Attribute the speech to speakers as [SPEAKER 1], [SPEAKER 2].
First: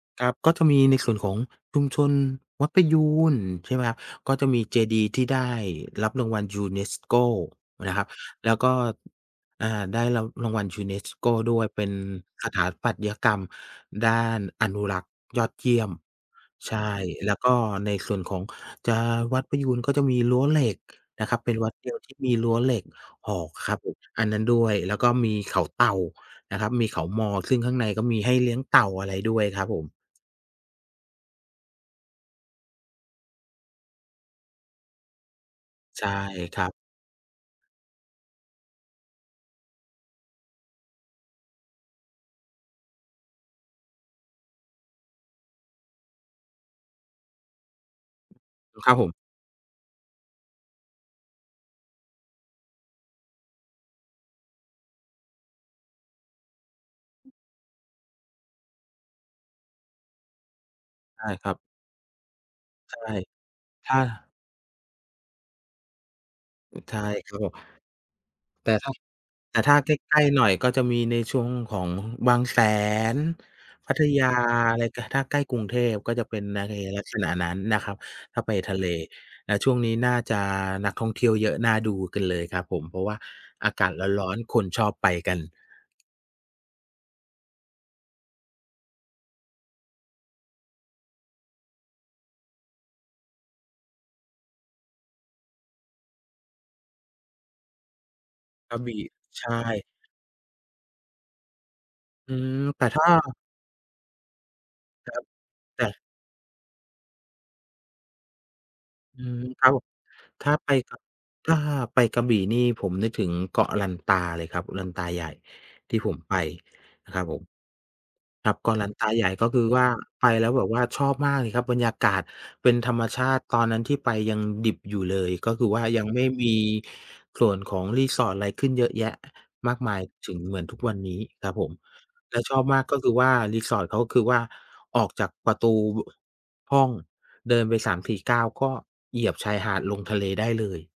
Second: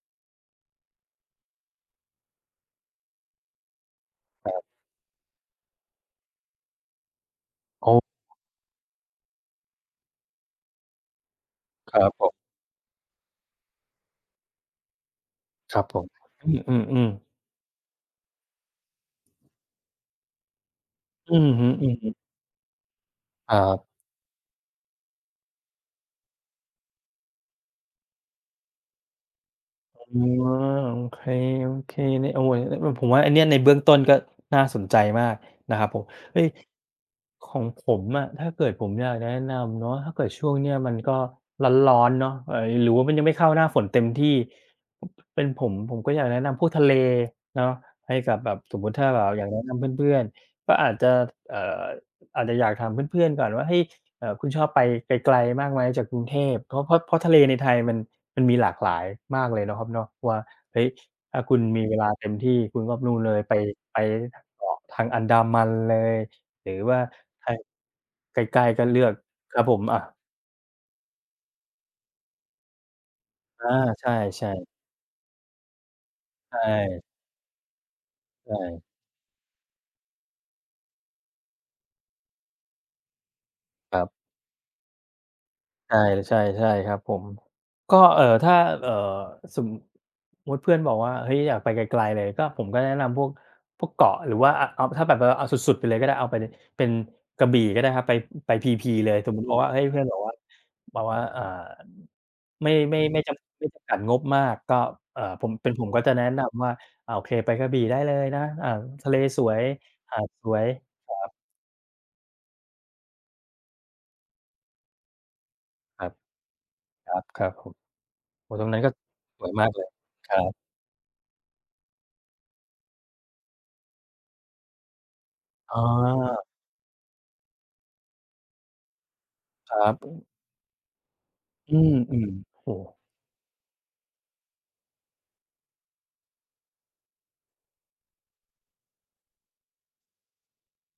[SPEAKER 1] ครับ ก็จะมีในส่วนของชุมชนวัดประยูร ใช่ไหมครับ ก็จะ
[SPEAKER 2] ค
[SPEAKER 1] มี
[SPEAKER 2] รับ
[SPEAKER 1] เจดีย์ที่ได้รับรางวัล UNESCO
[SPEAKER 2] อ
[SPEAKER 1] น
[SPEAKER 2] ้
[SPEAKER 1] ะค
[SPEAKER 2] อ
[SPEAKER 1] รับ แล้วก็ อ่า ได้รับรางวัล UNESCO ด้วย เป็
[SPEAKER 2] ค
[SPEAKER 1] น
[SPEAKER 2] รับผม
[SPEAKER 1] สถาปัตยกรรมด้านอนุรักษ์ยอดเย
[SPEAKER 2] ค
[SPEAKER 1] ี
[SPEAKER 2] ร
[SPEAKER 1] ่
[SPEAKER 2] ั
[SPEAKER 1] ย
[SPEAKER 2] บ
[SPEAKER 1] ม
[SPEAKER 2] ผม อ
[SPEAKER 1] ใ
[SPEAKER 2] ื
[SPEAKER 1] ช่
[SPEAKER 2] ม ๆ ๆ
[SPEAKER 1] แล้วก็ในส่วนของ จะ วัดประยูร ก็จะมีรั้วเหล็กนะ
[SPEAKER 2] อ
[SPEAKER 1] ค
[SPEAKER 2] ื
[SPEAKER 1] รับ เ
[SPEAKER 2] อ
[SPEAKER 1] ป็น
[SPEAKER 2] ฮึ
[SPEAKER 1] วัดเดียวที
[SPEAKER 2] ๆ
[SPEAKER 1] ่มีรั้วเหล็กออก
[SPEAKER 2] ครั
[SPEAKER 1] ครับ
[SPEAKER 2] บ
[SPEAKER 1] ผม อันนั้นด้วย แล้วก็มีเขาเต่านะครับ มีเขามอ ซึ่งข้างในก็มีให้เลี้ยงเต่า อะไรด้วยครับผม
[SPEAKER 2] อ๋อ โอเค ๆ [unintelligible] อ ผมว่าอันนี้ในเบื้องต้นก็น่าสนใจมากนะครับผ
[SPEAKER 1] ใ
[SPEAKER 2] ม
[SPEAKER 1] ช่
[SPEAKER 2] เฮ้ย
[SPEAKER 1] ครับ
[SPEAKER 2] ของผมอะ ถ้าเกิดผมอยากจะแนะนำเนาะ ถ้าเกิดช่วงเนี้ยมันก็ร้อน ๆ เนาะ ไอ้ หรือว่ามันยังไม่เข้าหน้าฝนเต็มที่ เป็นผมผมก็อยากแนะนำพวกทะเลเนาะ ให้กับแบบ สมมุ
[SPEAKER 1] คร
[SPEAKER 2] ต
[SPEAKER 1] ั
[SPEAKER 2] ิ
[SPEAKER 1] บ
[SPEAKER 2] ถ้
[SPEAKER 1] ผ
[SPEAKER 2] า
[SPEAKER 1] ม
[SPEAKER 2] แบบ อ อยากแนะนำเพื่อน ๆ ก็อาจจะ เอ่อ อาจจะอยากถามเพื่อน ๆ ก่อนว่า "เฮ้ย อ่า คุณชอบไปไกล ๆ มากไหมจากกรุงเทพ" เพราะ เพราะ เพราะทะเลในไทยมัน มันมีหลากหลายมากเลยเนาะครับเนาะว่า เฮ้ย
[SPEAKER 1] ใช่
[SPEAKER 2] ถ้า
[SPEAKER 1] คร
[SPEAKER 2] ค
[SPEAKER 1] ั
[SPEAKER 2] ุ
[SPEAKER 1] บ
[SPEAKER 2] ณมีเวลาเต็มที่คุณก
[SPEAKER 1] ใ
[SPEAKER 2] ็
[SPEAKER 1] ช่
[SPEAKER 2] นู่นเลยไป
[SPEAKER 1] ถ
[SPEAKER 2] ไ
[SPEAKER 1] ้
[SPEAKER 2] ป
[SPEAKER 1] า
[SPEAKER 2] เกาะทางอันดามันเลย หรือว
[SPEAKER 1] ใช
[SPEAKER 2] ่า
[SPEAKER 1] ่ครับ
[SPEAKER 2] ถ
[SPEAKER 1] ผ
[SPEAKER 2] ้า
[SPEAKER 1] ม
[SPEAKER 2] ใกล
[SPEAKER 1] แ
[SPEAKER 2] ้
[SPEAKER 1] ต่
[SPEAKER 2] ๆ ก็
[SPEAKER 1] ถ้า
[SPEAKER 2] เลือก
[SPEAKER 1] แ
[SPEAKER 2] ค
[SPEAKER 1] ต่
[SPEAKER 2] รับ
[SPEAKER 1] ถ้
[SPEAKER 2] ผ
[SPEAKER 1] า
[SPEAKER 2] ม
[SPEAKER 1] ใก
[SPEAKER 2] อา
[SPEAKER 1] ล้ ๆ หน่อยก็จะมีในช่วงของบางแสน
[SPEAKER 2] อา
[SPEAKER 1] พัท
[SPEAKER 2] ใช
[SPEAKER 1] ยา
[SPEAKER 2] ่ ๆ
[SPEAKER 1] อะไร ก ถ้าใกล้กรุงเทพก็จะ
[SPEAKER 2] ใช
[SPEAKER 1] เป็นใน ล
[SPEAKER 2] ่
[SPEAKER 1] ักษณะนั้นนะครับ ถ้า
[SPEAKER 2] ใ
[SPEAKER 1] ไ
[SPEAKER 2] ช
[SPEAKER 1] ปทะ
[SPEAKER 2] ่
[SPEAKER 1] เล ณ ช่วงนี้น่าจะนักท่องเที่ยวเยอะน่าดูกันเลยครับผม เพราะว่าอากาศ
[SPEAKER 2] ครับ
[SPEAKER 1] ร้อน ๆ คนชอบไปกัน
[SPEAKER 2] ใช่ ๆ ใช่ครับผม ก็ เอ่อ ถ้า เอ่อ สมมุติเพื่อนบอกว่า เฮ้ย อยากไปไกล ๆ เลย ก็ ผมก็แนะนำพวก พวกเกาะ หรือว่า อ เอา ถ้าแบบ เวลาเอาสุด ๆ ไปเลยก็ได้ เอาไปเลย เป็นกระบี่ก็ได้ครับ ไป อ ไปพี
[SPEAKER 1] กระ
[SPEAKER 2] พี
[SPEAKER 1] บี่
[SPEAKER 2] เลย สมมุ
[SPEAKER 1] ใ
[SPEAKER 2] ต
[SPEAKER 1] ช
[SPEAKER 2] ิบอกว่า เฮ้
[SPEAKER 1] ่
[SPEAKER 2] ย เพื่อนบอกว่า แบบว่า อ่า
[SPEAKER 1] อืม
[SPEAKER 2] ไม่
[SPEAKER 1] แต่
[SPEAKER 2] ไม
[SPEAKER 1] ถ
[SPEAKER 2] ่
[SPEAKER 1] ้า
[SPEAKER 2] ไม่จำกัด ไม่จำกัดงบมาก ก็
[SPEAKER 1] คร
[SPEAKER 2] อ
[SPEAKER 1] ั
[SPEAKER 2] ่า
[SPEAKER 1] บ
[SPEAKER 2] ผม เป็น
[SPEAKER 1] แ
[SPEAKER 2] ผ
[SPEAKER 1] ต่
[SPEAKER 2] มก็จะแนะนำว่า อา โอเค ไปกระบี่ได้เลยนะ อา ทะเล
[SPEAKER 1] อื
[SPEAKER 2] ส
[SPEAKER 1] ม
[SPEAKER 2] วย
[SPEAKER 1] ครับผม
[SPEAKER 2] หาดส
[SPEAKER 1] ถ้า
[SPEAKER 2] วย
[SPEAKER 1] ไปกระ
[SPEAKER 2] ครับ
[SPEAKER 1] ถ้าไปกระบี่นี่ผมนึกถึงเกาะลันตาเลยครับ ลันตาใหญ่ ที่
[SPEAKER 2] ครั
[SPEAKER 1] ผ
[SPEAKER 2] บ
[SPEAKER 1] มไปน
[SPEAKER 2] ค
[SPEAKER 1] ะ
[SPEAKER 2] ร
[SPEAKER 1] คร
[SPEAKER 2] ั
[SPEAKER 1] ั
[SPEAKER 2] บ
[SPEAKER 1] บผ
[SPEAKER 2] ค
[SPEAKER 1] ม
[SPEAKER 2] รับผม
[SPEAKER 1] ค
[SPEAKER 2] โ
[SPEAKER 1] ร
[SPEAKER 2] อ
[SPEAKER 1] ั
[SPEAKER 2] ้
[SPEAKER 1] บ
[SPEAKER 2] โฮ ตร
[SPEAKER 1] เก
[SPEAKER 2] ง
[SPEAKER 1] า
[SPEAKER 2] นั
[SPEAKER 1] ะ
[SPEAKER 2] ้น
[SPEAKER 1] ลั
[SPEAKER 2] ก็
[SPEAKER 1] นตาใหญ่
[SPEAKER 2] ส
[SPEAKER 1] ก็
[SPEAKER 2] วย
[SPEAKER 1] ค
[SPEAKER 2] ม
[SPEAKER 1] ื
[SPEAKER 2] า
[SPEAKER 1] อ
[SPEAKER 2] ก
[SPEAKER 1] ว
[SPEAKER 2] เล
[SPEAKER 1] ่า
[SPEAKER 2] ย
[SPEAKER 1] ไป
[SPEAKER 2] ครั
[SPEAKER 1] แล้ว
[SPEAKER 2] บ
[SPEAKER 1] แบบว่าชอบมากเลยครับ บรรยากาศเป็นธรรมชาติ ตอนนั้นที่ไปยังดิบอยู่เลย ก็คือ
[SPEAKER 2] อ๋
[SPEAKER 1] ว่ายังไม่
[SPEAKER 2] อ
[SPEAKER 1] มีส่วนของ resort อะไรขึ้นเยอะแยะม
[SPEAKER 2] ค
[SPEAKER 1] า
[SPEAKER 2] ร
[SPEAKER 1] ก
[SPEAKER 2] ั
[SPEAKER 1] มาย
[SPEAKER 2] บ
[SPEAKER 1] ถึง เหมือนทุกวันนี้ครับผ
[SPEAKER 2] อ
[SPEAKER 1] ม
[SPEAKER 2] ืม
[SPEAKER 1] แล้วชอบ
[SPEAKER 2] ๆ โอ้
[SPEAKER 1] ม
[SPEAKER 2] โ
[SPEAKER 1] าก
[SPEAKER 2] ฮ
[SPEAKER 1] ก็คือว่า resort เขาก็คือว่าออกจากประตู ว ห้องเดินไป 3-4 ก้าว ก็เหยียบชายหาดลงทะเลได้เลย